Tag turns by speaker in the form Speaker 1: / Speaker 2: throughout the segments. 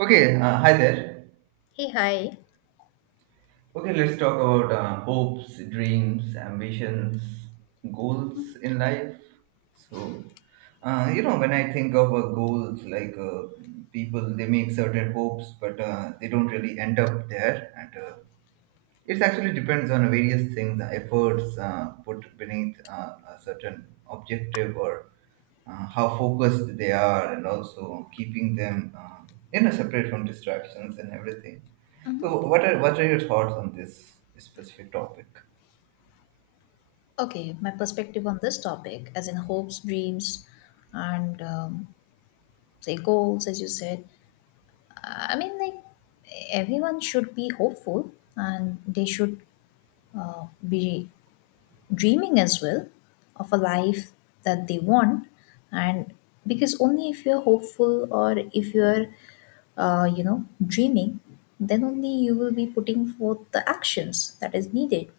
Speaker 1: Okay, hi there.
Speaker 2: Hey, hi.
Speaker 1: Okay, let's talk about hopes, dreams, ambitions, goals in life. So, when I think of goals, like people, they make certain hopes, but they don't really end up there. And it actually depends on various things, efforts put beneath a certain objective, or how focused they are, and also keeping them separate from distractions and everything. So what are your thoughts on this specific topic?
Speaker 2: Okay, my perspective on this topic, as in hopes, dreams, and say goals, as you said. Like everyone should be hopeful, and they should be dreaming as well of a life that they want. And because only if you're hopeful or if you're, dreaming, then only you will be putting forth the actions that is needed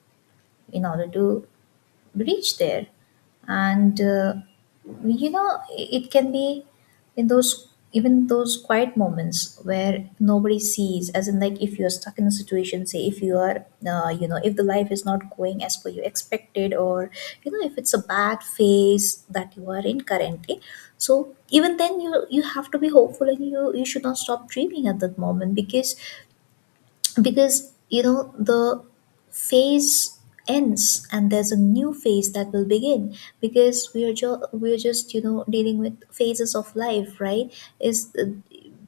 Speaker 2: in order to reach there and you know it can be in those even those quiet moments where nobody sees, as in like if you're stuck in a situation, say if you are, if the life is not going as per you expected, or you know if it's a bad phase that you are in currently. So even then, you have to be hopeful and you should not stop dreaming at that moment, because you know the phase ends and there's a new phase that will begin, because we are just you know dealing with phases of life, right? Is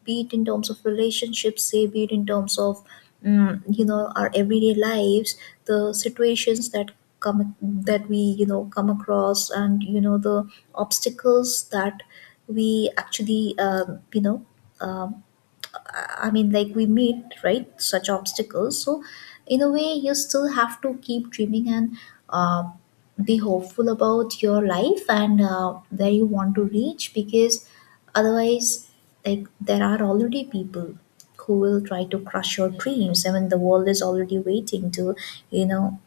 Speaker 2: be it in terms of relationships, say be it in terms of you know our everyday lives, the situations that come, that we you know come across, and you know the obstacles that we actually um, we meet, right, such obstacles. So, in a way, you still have to keep dreaming and uh, be hopeful about your life and where you want to reach. Because otherwise, like, there are already people who will try to crush your dreams. I mean, the world is already waiting to, you know,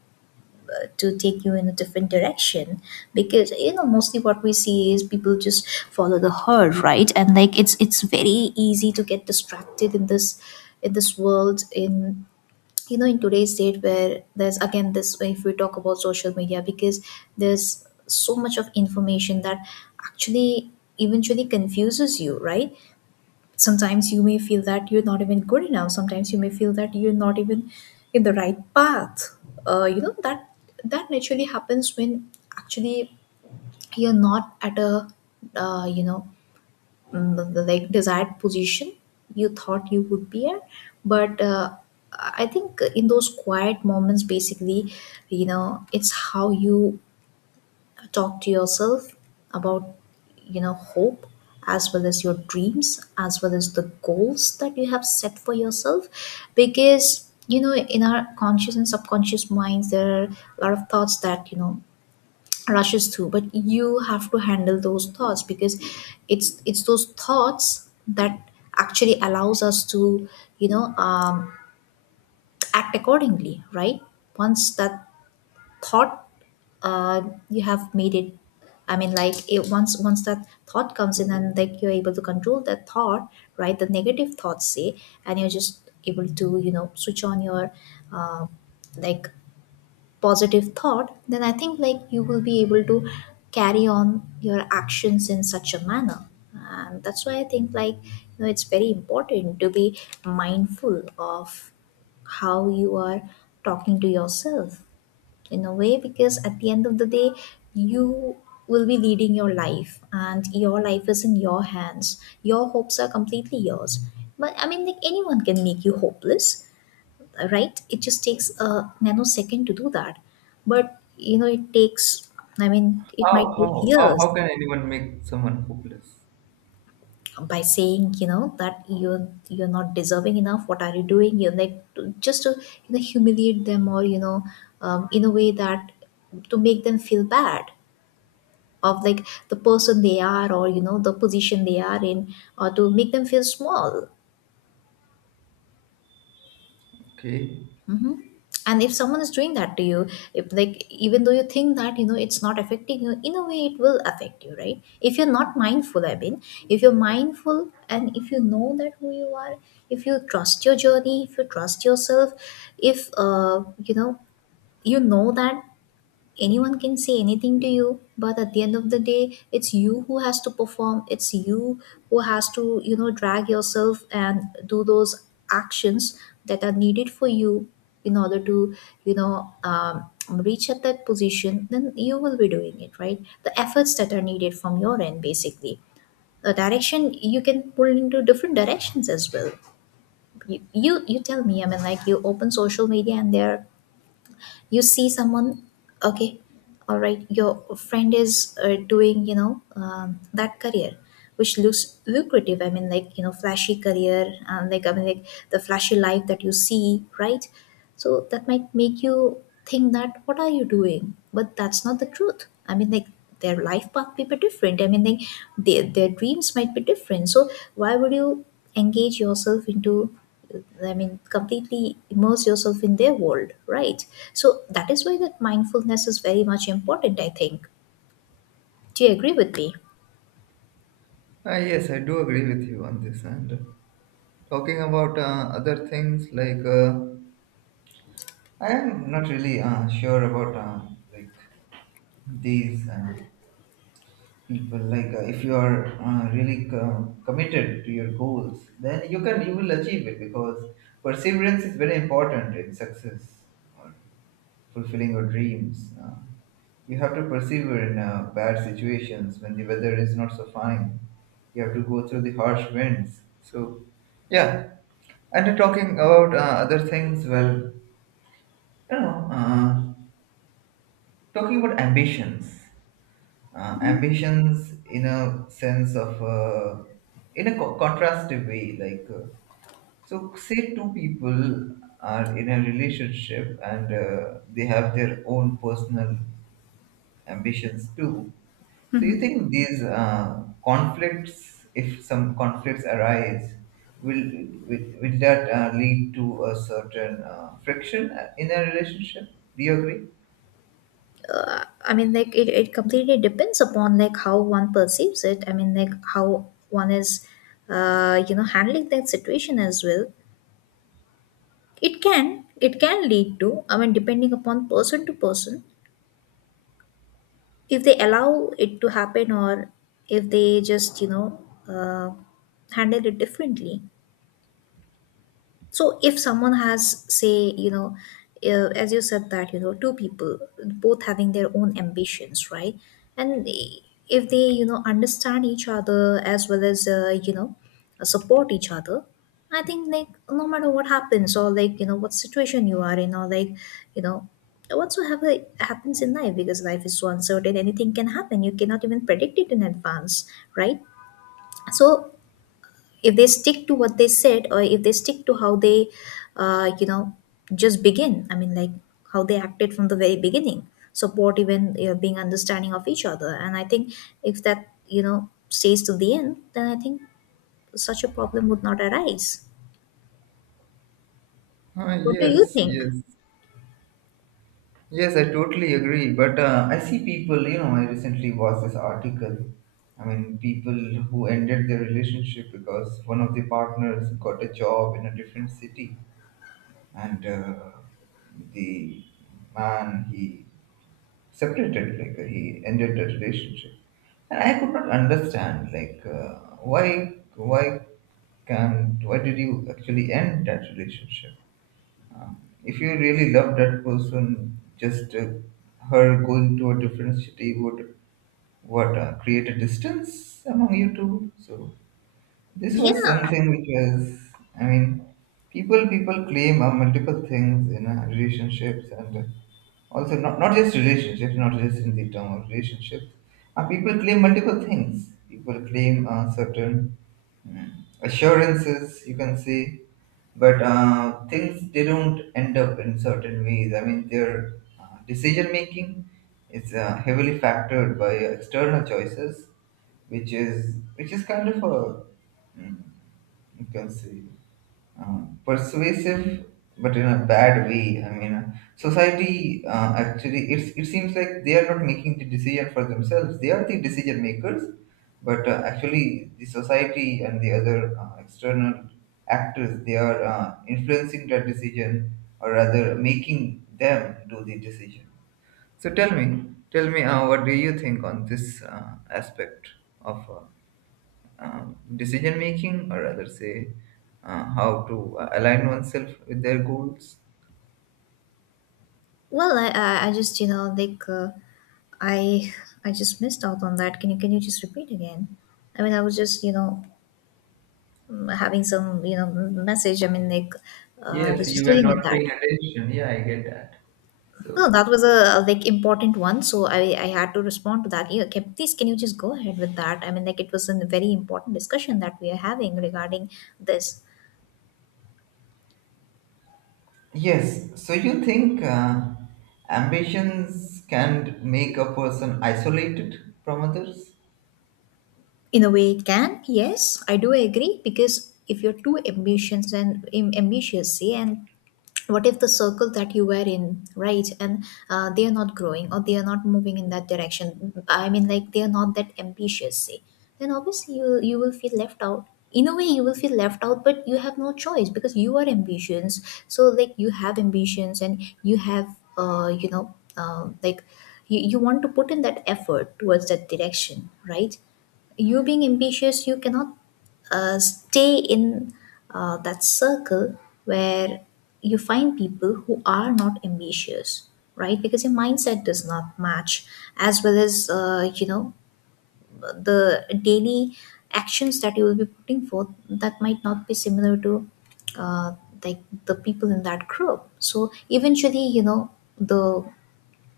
Speaker 2: to take you in a different direction, because you know mostly what we see is people just follow the herd, right? And like it's very easy to get distracted in this world, in you know in today's date, where there's again this, if we talk about social media, because there's so much of information that actually eventually confuses you, right? Sometimes you may feel that you're not even good enough, sometimes you may feel that you're not even in the right path. That naturally happens when actually you're not at a uh, you know like desired position you thought you would be at. But I think in those quiet moments, basically, you know, it's how you talk to yourself about, you know, hope, as well as your dreams, as well as the goals that you have set for yourself. Because you know in our conscious and subconscious minds there are a lot of thoughts that you know rushes through, but you have to handle those thoughts, because it's those thoughts that actually allows us to you know um, act accordingly, right? Once that thought, uh, you have made it, I mean, like it, once that thought comes in and like you're able to control that thought, right, the negative thoughts, say, and you're just able to you know switch on your uh, like positive thought, then I think like you will be able to carry on your actions in such a manner. And that's why I think, like, you know it's very important to be mindful of how you are talking to yourself, in a way, because at the end of the day, you will be leading your life, and your life is in your hands, your hopes are completely yours. But I mean, like, anyone can make you hopeless, right? It just takes a nanosecond to do that. But you know it takes, I mean it
Speaker 1: how
Speaker 2: might take
Speaker 1: how how, how
Speaker 2: years,
Speaker 1: can anyone make someone hopeless?
Speaker 2: by saying you know that you're not deserving enough, what are you doing, you're like just to you know humiliate them, or you know in a way that to make them feel bad of like the person they are, or you know the position they are in, or to make them feel small.
Speaker 1: Okay.
Speaker 2: Hmm. And if someone is doing that to you, if like even though you think that you know it's not affecting you, in a way it will affect you, right, if you're not mindful. I mean, if you're mindful and if you know that who you are, if you trust your journey, if you trust yourself, if you know that anyone can say anything to you, but at the end of the day it's you who has to perform, it's you who has to you know drag yourself and do those actions that are needed for you in order to reach at that position, then you will be doing it right, the efforts that are needed from your end, basically. The direction, you can pull into different directions as well. You you tell me. I mean, like, you open social media and there are, you see someone, okay, all right, your friend is doing you know that career which looks lucrative, I mean like you know flashy career, and like I mean like the flashy life that you see, right? So that might make you think that what are you doing, but that's not the truth. I mean, like, their life path may be different, I mean like their dreams might be different. So why would you engage yourself into, I mean, completely immerse yourself in their world, right? So that is why that mindfulness is very much important, I think. Do you agree with me?
Speaker 1: Ah, yes, I do agree with you on this. And talking about other things, like I am not really sure about like these people, like if you are really committed to your goals, then you will achieve it, because perseverance is very important in success, or fulfilling your dreams. You have to persevere in bad situations when the weather is not so fine. You have to go through the harsh winds, so yeah. And talking about other things, well, you know uh, talking about ambitions, ambitions in a sense of in a contrastive way, like, so say two people are in a relationship, and they have their own personal ambitions too. So you think these conflicts, if some conflicts arise, will will that lead to a certain friction in a relationship? Do you agree?
Speaker 2: I mean, like, it completely depends upon, like, how one perceives it. I mean, like, how one is, handling that situation as well. It can lead to, I mean, depending upon person to person, if they allow it to happen or if they just, you know, uh, handle it differently. So if someone has, say, you know, as you said that, you know, two people, both having their own ambitions, right? And if they, you know, understand each other as well as, you know, support each other, I think like no matter what happens, or like, you know, what situation you are in, or like, you know, whatsoever happens in life, because life is so uncertain, anything can happen. You cannot even predict it in advance, right? So if they stick to what they said, or if they stick to how they uh, you know just begin, I mean like how they acted from the very beginning, supportive and you know being understanding of each other, and I think if that you know stays to the end, then I think such a problem would not arise.
Speaker 1: Ah,
Speaker 2: What do you
Speaker 1: yes,
Speaker 2: think?
Speaker 1: yes. Yes, I totally agree. But I see people. I recently watched this article. I mean, people who ended their relationship because one of the partners got a job in a different city. And the man, he separated, like, he ended the relationship. And I could not understand, like, why can't, why did you actually end that relationship? If you really love that person, just her going to a different city would what create a distance among you two. So this
Speaker 2: Yeah,
Speaker 1: was something which was... I mean, people claim are multiple things in relationships. And. Also, not, not just relationships, not just in the term of relationships. People claim multiple things. People claim certain Mm. assurances, you can see. But things, they don't end up in certain ways. I mean, their decision making is heavily factored by external choices, which is kind of a, mm, you can see, persuasive, but in a bad way. I mean, society, actually, it seems like they are not making the decision for themselves, they are the decision makers. But actually the society and the other external actors, they are influencing that decision, or rather making them do the decision. So tell me, what do you think on this aspect of, decision making, or rather say, how to align oneself with their goals.
Speaker 2: well I just you know like i I just missed out on that. Can you just repeat again? I mean, I was just you know having some you know message, I mean like I
Speaker 1: Yes,
Speaker 2: was just
Speaker 1: you were
Speaker 2: dealing with
Speaker 1: not
Speaker 2: that.
Speaker 1: paying attention. Yeah, I get that.
Speaker 2: No,
Speaker 1: So,
Speaker 2: that was a like important one, so I had to respond to that. Yeah, okay, please, can you just go ahead with that? I mean like it was a very important discussion that we are having regarding this.
Speaker 1: yes, so you think ambitions can make a person isolated from others?
Speaker 2: In a way, it can. Yes, I do agree, because if you're too ambitious, and ambitious, see, and what if the circle that you were in, right, and they are not growing, or they are not moving in that direction, I mean like they are not that ambitious, say, then obviously you will feel left out. In a way, you will feel left out, but you have no choice because you are ambitious. So like you have ambitions and you have like you want to put in that effort towards that direction, right? You being ambitious, you cannot stay in that circle where you find people who are not ambitious, right? Because your mindset does not match, as well as you know the daily actions that you will be putting forth, that might not be similar to uh, like the people in that group. So eventually you know the,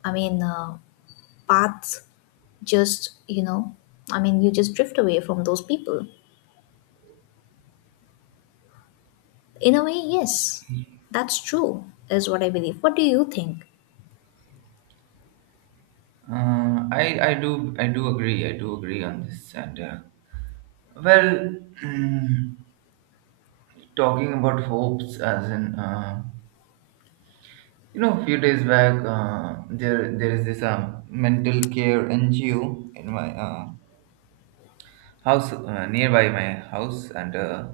Speaker 2: I mean paths just, you know, I mean, you just drift away from those people. In a way, yes, that's true, is what I believe. What do you think?
Speaker 1: I do agree on this. And well, talking about hopes as in, a few days back, there is this mental care NGO in my house, nearby my house, and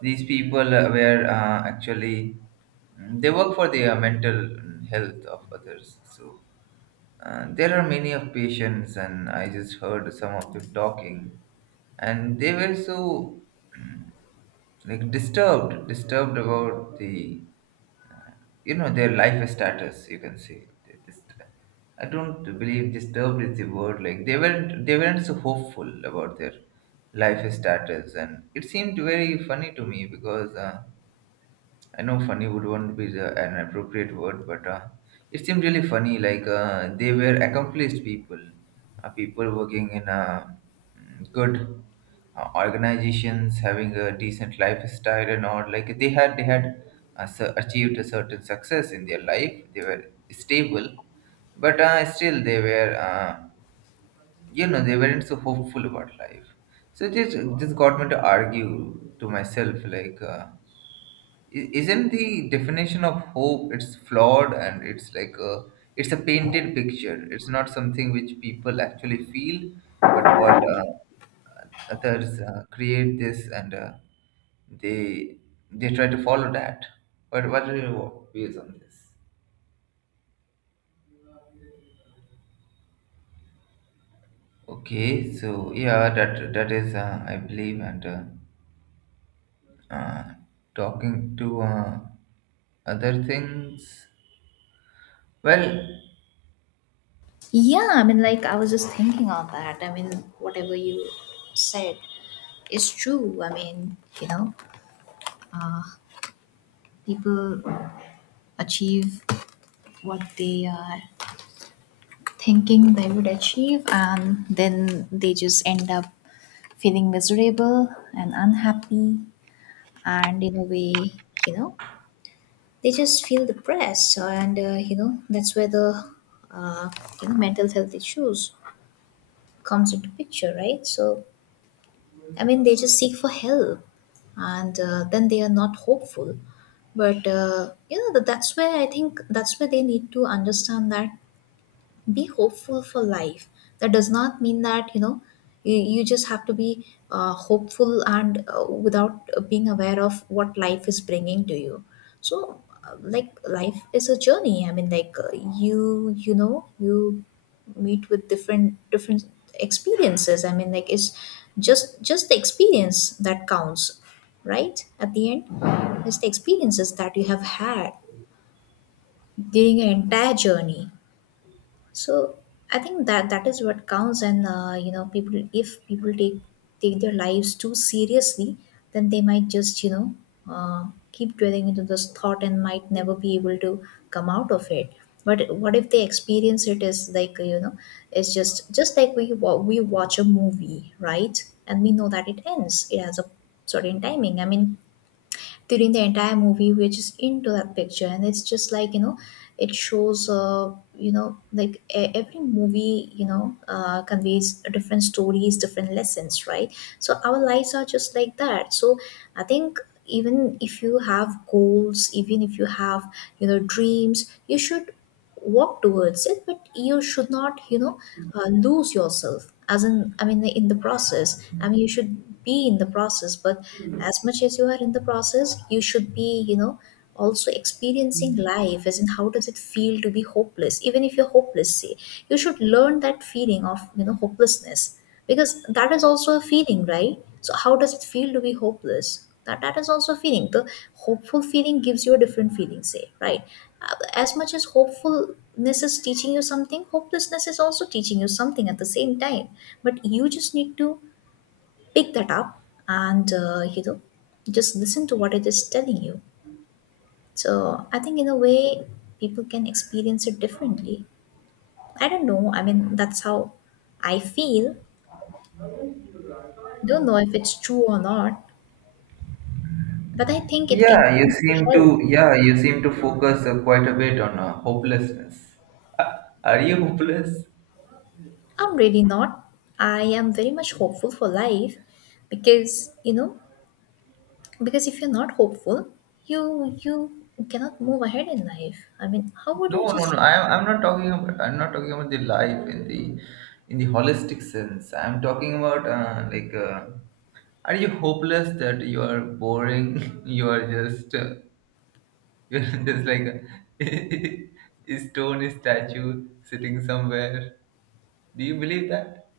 Speaker 1: these people were actually, they work for the mental health of others. So there are many of patients, and I just heard some of them talking, and they were so, mm, like, disturbed about, the you know, their life status, you can say. They just... I don't believe disturbed is the word. Like, they weren't so hopeful about their life status, and it seemed very funny to me because, I know funny would won't be an appropriate word, but, it seemed really funny. Like, they were accomplished people, people working in good organizations, having a decent lifestyle and all. Like, they had achieved a certain success in their life. They were stable, but still they were they weren't so hopeful about life. So just got me to argue to myself, like... isn't the definition of hope, it's flawed, and it's like a it's a painted picture. It's not something which people actually feel, but what others create this, and they they try to follow that. What are your views on this? Okay, so yeah, that is, I believe. And uh, talking to other things, well...
Speaker 2: Yeah, I mean, like, I was just thinking on that. I mean, whatever you said is true. I mean, people achieve what they are thinking they would achieve, and then they just end up feeling miserable and unhappy, and in a way, they just feel depressed, and that's where the uh, mental health issues comes into picture, right? So I mean they just seek for help, and then they are not hopeful. But that's where I think that's where they need to understand that be hopeful for life. That does not mean that you just have to be hopeful and without being aware of what life is bringing to you. So like, life is a journey. I mean, like, you know you meet with different different experiences. I mean, like, it's just the experience that counts, right, at the end. It's the experiences that you have had during your entire journey. So I think that is what counts. And people, if people take take their lives too seriously, then they might just uh, keep dwelling into this thought and might never be able to come out of it. But what if they experience it as, like, it's just like we watch a movie, right? And we know that it ends, it has a certain timing. I mean, during the entire movie we're just into that picture, and it's just like, it shows like every movie, conveys different stories, different lessons, right? So our lives are just like that. So I think even if you have goals, even if you have dreams, you should walk towards it, but you should not lose yourself, as in I mean in the process. I mean, you should be in the process, but as much as you are in the process, you should be, also experiencing life, as in how does it feel to be hopeless. Even if you're hopeless, say, you should learn that feeling of hopelessness. Because that is also a feeling, right? So how does it feel to be hopeless? That is also a feeling. The hopeful feeling gives you a different feeling, say, right? Uh, as much as hopefulness is teaching you something, hopelessness is also teaching you something at the same time. But you just need to pick that up and just listen to what it is telling you. So I think in a way, people can experience it differently. I don't know, I mean, that's how I feel. Don't know if it's true or not. But I think it can be helped.
Speaker 1: Yeah, you seem to focus quite a bit on hopelessness. Uh, are you hopeless?
Speaker 2: I'm really not. I am very much hopeful for life, because because if you're not hopeful, you cannot move ahead in life. I mean, how would you
Speaker 1: No, no,
Speaker 2: just.
Speaker 1: no. I'm not talking about the life in the holistic sense. I'm talking about like, are you hopeless that you are boring? You are just you're just like a, a stone statue sitting somewhere. Do you believe that?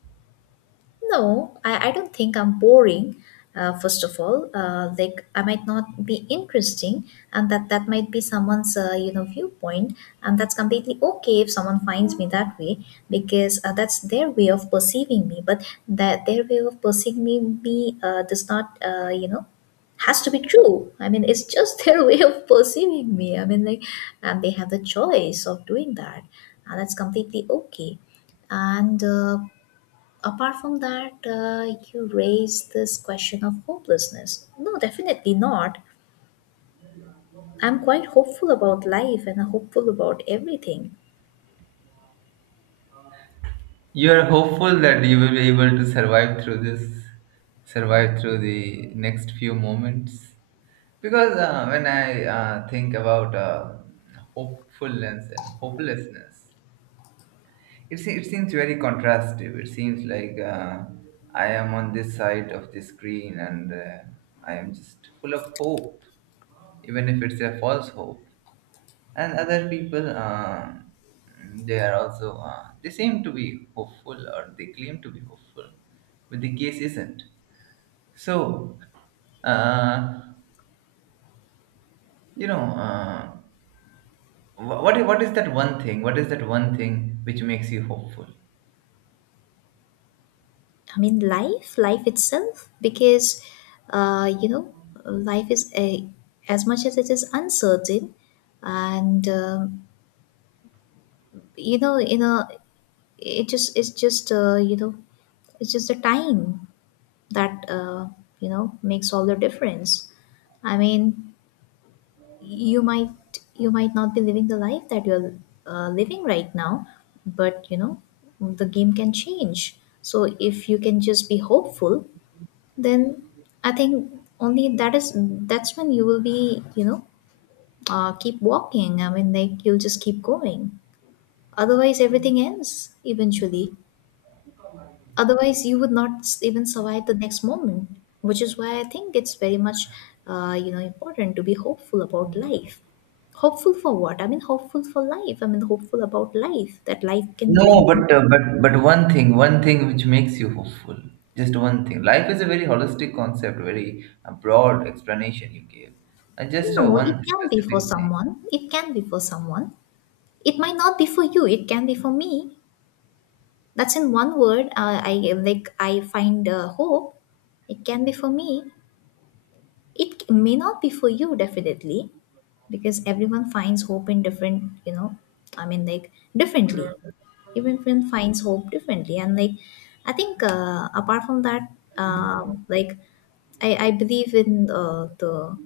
Speaker 2: No, I don't think I'm boring. First of all, like, I might not be interesting, and that might be someone's viewpoint, and that's completely okay if someone finds me that way, because that's their way of perceiving me. But that, their way of perceiving me, does not has to be true. I mean, it's just their way of perceiving me. I mean, like, and they have the choice of doing that, and that's completely okay. And apart from that, you raised this question of hopelessness. No, definitely not. I'm quite hopeful about life and hopeful about everything.
Speaker 1: You are hopeful that you will be able to survive through this, survive through the next few moments. Because when I think about hopefulness and hopelessness, it seems very contrastive. It seems like, I am on this side of the screen, and I am just full of hope, even if it's a false hope, and other people, they are also, they seem to be hopeful, or they claim to be hopeful, but the case isn't so. uh, you know uh, what is that one thing, which makes you hopeful?
Speaker 2: I mean, life itself. Because uh, you know life is a, as much as it is uncertain, and in a, it just it's just it's just the time that makes all the difference. I mean, you might, you might not be living the life that you're living right now, but the game can change. So if you can just be hopeful, then I think only that is, that's when you will be keep walking. I mean, like, you'll just keep going. Otherwise everything ends eventually. Otherwise, you would not even survive the next moment, which is why I think it's very much, important to be hopeful about life. Hopeful for what? I mean, hopeful for life. I mean, hopeful about life that life can
Speaker 1: No,
Speaker 2: bring.
Speaker 1: but but one thing which makes you hopeful, just one thing. Life is a very holistic concept, very broad explanation you gave. And just
Speaker 2: No, it
Speaker 1: one
Speaker 2: can be for
Speaker 1: specific thing.
Speaker 2: someone. It can be for someone. It might not be for you. It can be for me. That's in one word. I like. I find hope. It can be for me. It may not be for you, definitely, because everyone finds hope in different, I mean, like, differently. Everyone finds hope differently, and like, I think apart from that, like, I believe in the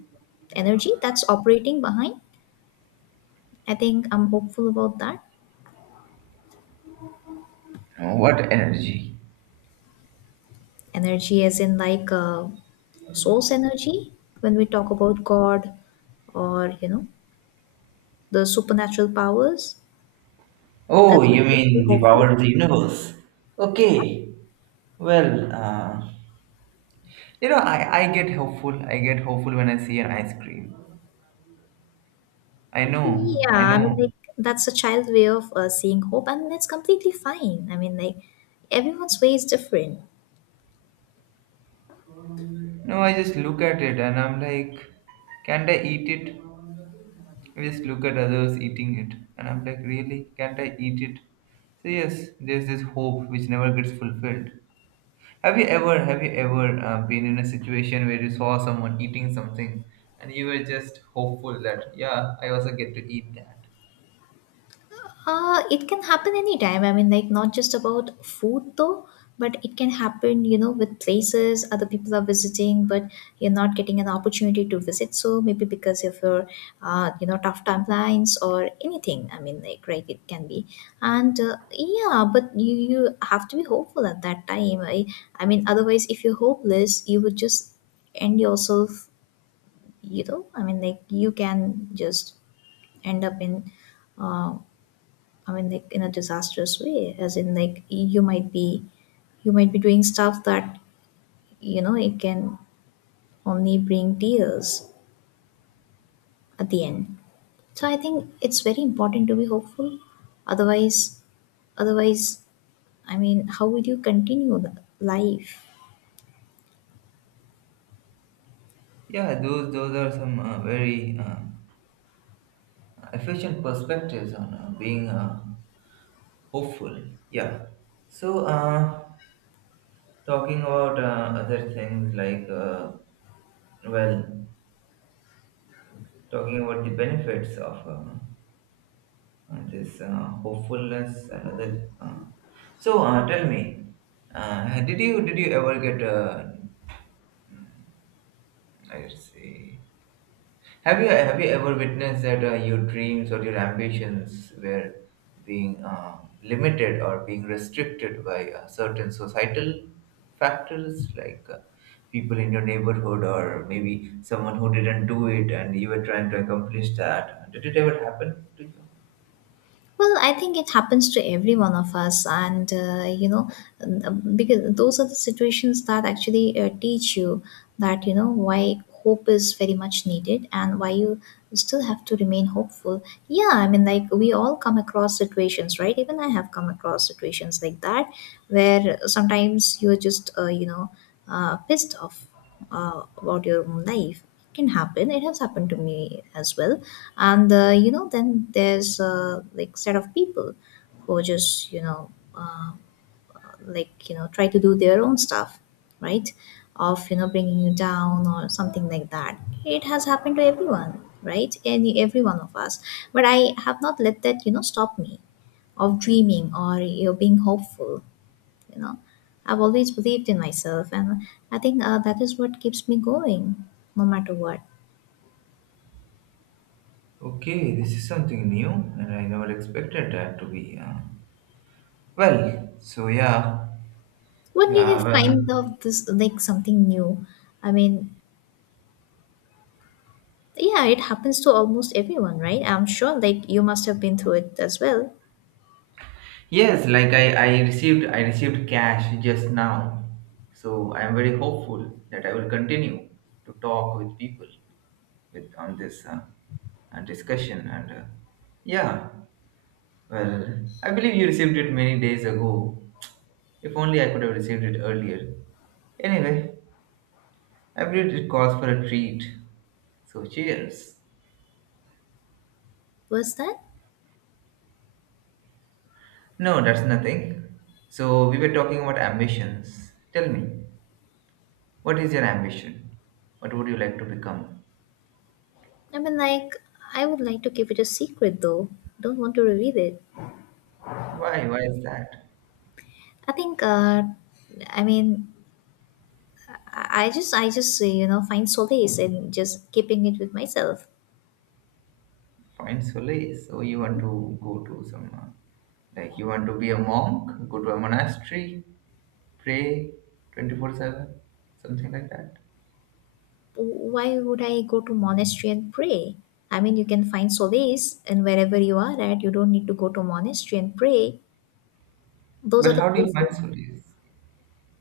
Speaker 2: energy that's operating behind. I think I'm hopeful about that.
Speaker 1: What energy?
Speaker 2: Energy, as in like, source energy, when we talk about God, or, the supernatural powers,
Speaker 1: Oh,
Speaker 2: that's what
Speaker 1: you
Speaker 2: makes me
Speaker 1: mean the
Speaker 2: hopeful.
Speaker 1: power of the universe?
Speaker 2: Yeah,
Speaker 1: Okay. Well, I get hopeful. I get hopeful when I see an ice cream. I know, I
Speaker 2: yeah. I mean,
Speaker 1: know.
Speaker 2: like, that's a child way of seeing hope, and it's completely fine. I mean, like, everyone's way is different.
Speaker 1: No, I just look at it and I'm like, can't I eat it? I just look at others eating it and I'm like, really? Can't I eat it? So, yes, there's this hope which never gets fulfilled. Have you ever been in a situation where you saw someone eating something and you were just hopeful that, yeah, I also get to eat that?
Speaker 2: It can happen anytime. I mean, like, not just about food though, but it can happen, with places other people are visiting, but you're not getting an opportunity to visit. So maybe because of your, tough timelines or anything. I mean, like, right, it can be. And yeah, but you have to be hopeful at that time. I mean, otherwise, if you're hopeless, you would just end yourself, I mean, like, you can just end up in. Uh, I mean, like, in a disastrous way, as in like, you might be doing stuff that it can only bring tears at the end. So I think it's very important to be hopeful. Otherwise, otherwise, I mean, how will you continue the life?
Speaker 1: Yeah, those are some very efficient perspectives on being hopeful. Yeah. So talking about other things, like, well, talking about the benefits of... and this hopefulness, another... so tell me, did you ever get? Let's see. Have you ever witnessed that your dreams or your ambitions were being limited or being restricted by certain societal factors, like people in your neighborhood, or maybe someone who didn't do it and you were trying to accomplish that? Did it ever happen to you?
Speaker 2: Well, I think it happens to every one of us, and because those are the situations that actually teach you that why hope is very much needed and why you still have to remain hopeful. Yeah, I mean, like, we all come across situations, right? Even I have come across situations like that where sometimes you're just pissed off about your own life. It can happen, it has happened to me as well. And then there's like, set of people who just uh, like, try to do their own stuff, right, of bringing you down or something like that. It has happened to everyone, right? Any, every one of us. But I have not let that stop me of dreaming or being hopeful. you know I've always believed in myself, and I think that is what keeps me going, no matter what.
Speaker 1: Okay, this is something new, and I never expected that to be. Well, so yeah,
Speaker 2: When did you
Speaker 1: yeah. Well,
Speaker 2: find out this, like, something new? I mean, yeah, it happens to almost everyone, right? I'm sure like you must have been through it as well.
Speaker 1: yes, like, I received cash just now, so I am very hopeful that I will continue to talk with people with on this, discussion. And yeah, well, I believe you received it many days ago. If only I could have received it earlier. Anyway, I believe it calls for a treat. So, cheers.
Speaker 2: Was that.
Speaker 1: No, that's nothing. So we were talking about ambitions. Tell me, what is your ambition? What would you like to become?
Speaker 2: I mean, like, I would like to keep it a secret though. Don't want to reveal it.
Speaker 1: Why? Why is that?
Speaker 2: I think uh i mean i I just, find solace in just keeping it with myself.
Speaker 1: Fine, solely. So you want to go to some, like, you want to be a monk, go to a monastery, pray 24/7, something like that.
Speaker 2: Why would I go to monastery and pray? I mean, you can find solace and wherever you are at, you don't need to go to monastery and pray. Those
Speaker 1: But
Speaker 2: are the
Speaker 1: how do you find
Speaker 2: places.
Speaker 1: solace?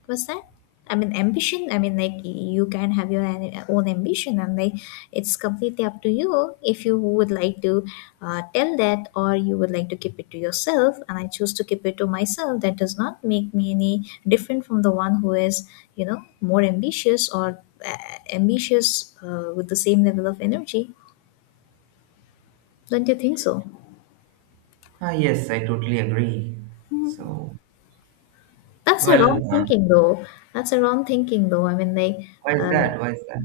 Speaker 2: What's that? I mean, ambition. I mean, like, you can have your own ambition, and like, it's completely up to you if you would like to tell that, or you would like to keep it to yourself. And I choose to keep it to myself. That does not make me any different from the one who is, more ambitious, or ambitious with the same level of energy. Don't you think so?
Speaker 1: Ah, yes, I totally agree. So,
Speaker 2: That's a
Speaker 1: well,
Speaker 2: wrong thinking, though. That's a wrong thinking, though. I mean, like.
Speaker 1: why is
Speaker 2: Uh,
Speaker 1: that? Why is that?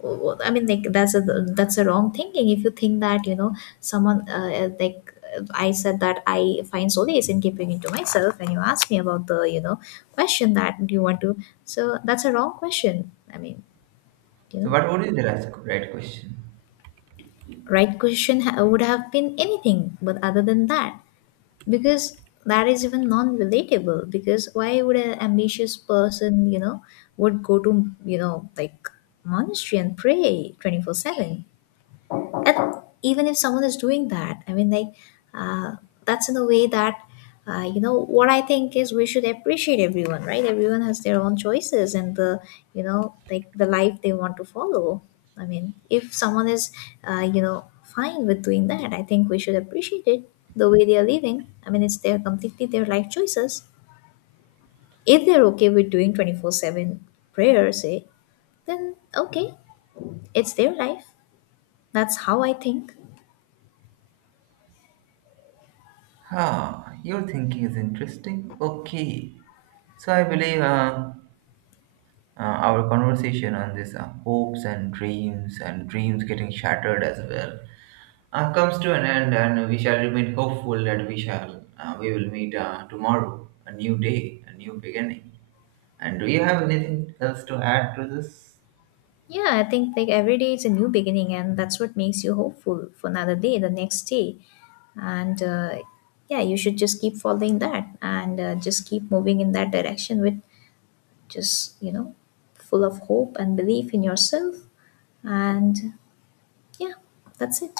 Speaker 2: Well, I mean, like, that's a wrong thinking. If you think that someone like, I said that I find solace in keeping it to myself, and you ask me about the, question that do you want to, so that's a wrong question. I mean, you
Speaker 1: So,
Speaker 2: know,
Speaker 1: what would be the right question?
Speaker 2: right question would have been anything, but other than that, because that is even non-relatable. Because why would an ambitious person would go to, like, monastery and pray 24/7? And even if someone is doing that, I mean, like, uh, that's in a way that, what I think is we should appreciate everyone, right? Everyone has their own choices and the, like, the life they want to follow. I mean, if someone is, fine with doing that, I think we should appreciate it the way they are living. I mean, it's their completely their life choices. If they're okay with doing 24/7 prayer, say, then okay, it's their life. That's how I think.
Speaker 1: Ah, your thinking is interesting. Okay. So I believe our conversation on this, hopes and dreams, and dreams getting shattered as well, comes to an end, and we shall remain hopeful that we will meet tomorrow, a new day, a new beginning. And do you have anything else to add to this?
Speaker 2: Yeah, I think like every day is a new beginning, and that's what makes you hopeful for another day, the next day. And yeah, you should just keep following that, and just keep moving in that direction with just, full of hope and belief in yourself. And yeah, that's it.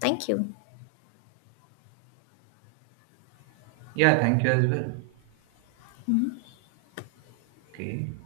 Speaker 2: Thank you.
Speaker 1: Yeah, thank you as well. Okay.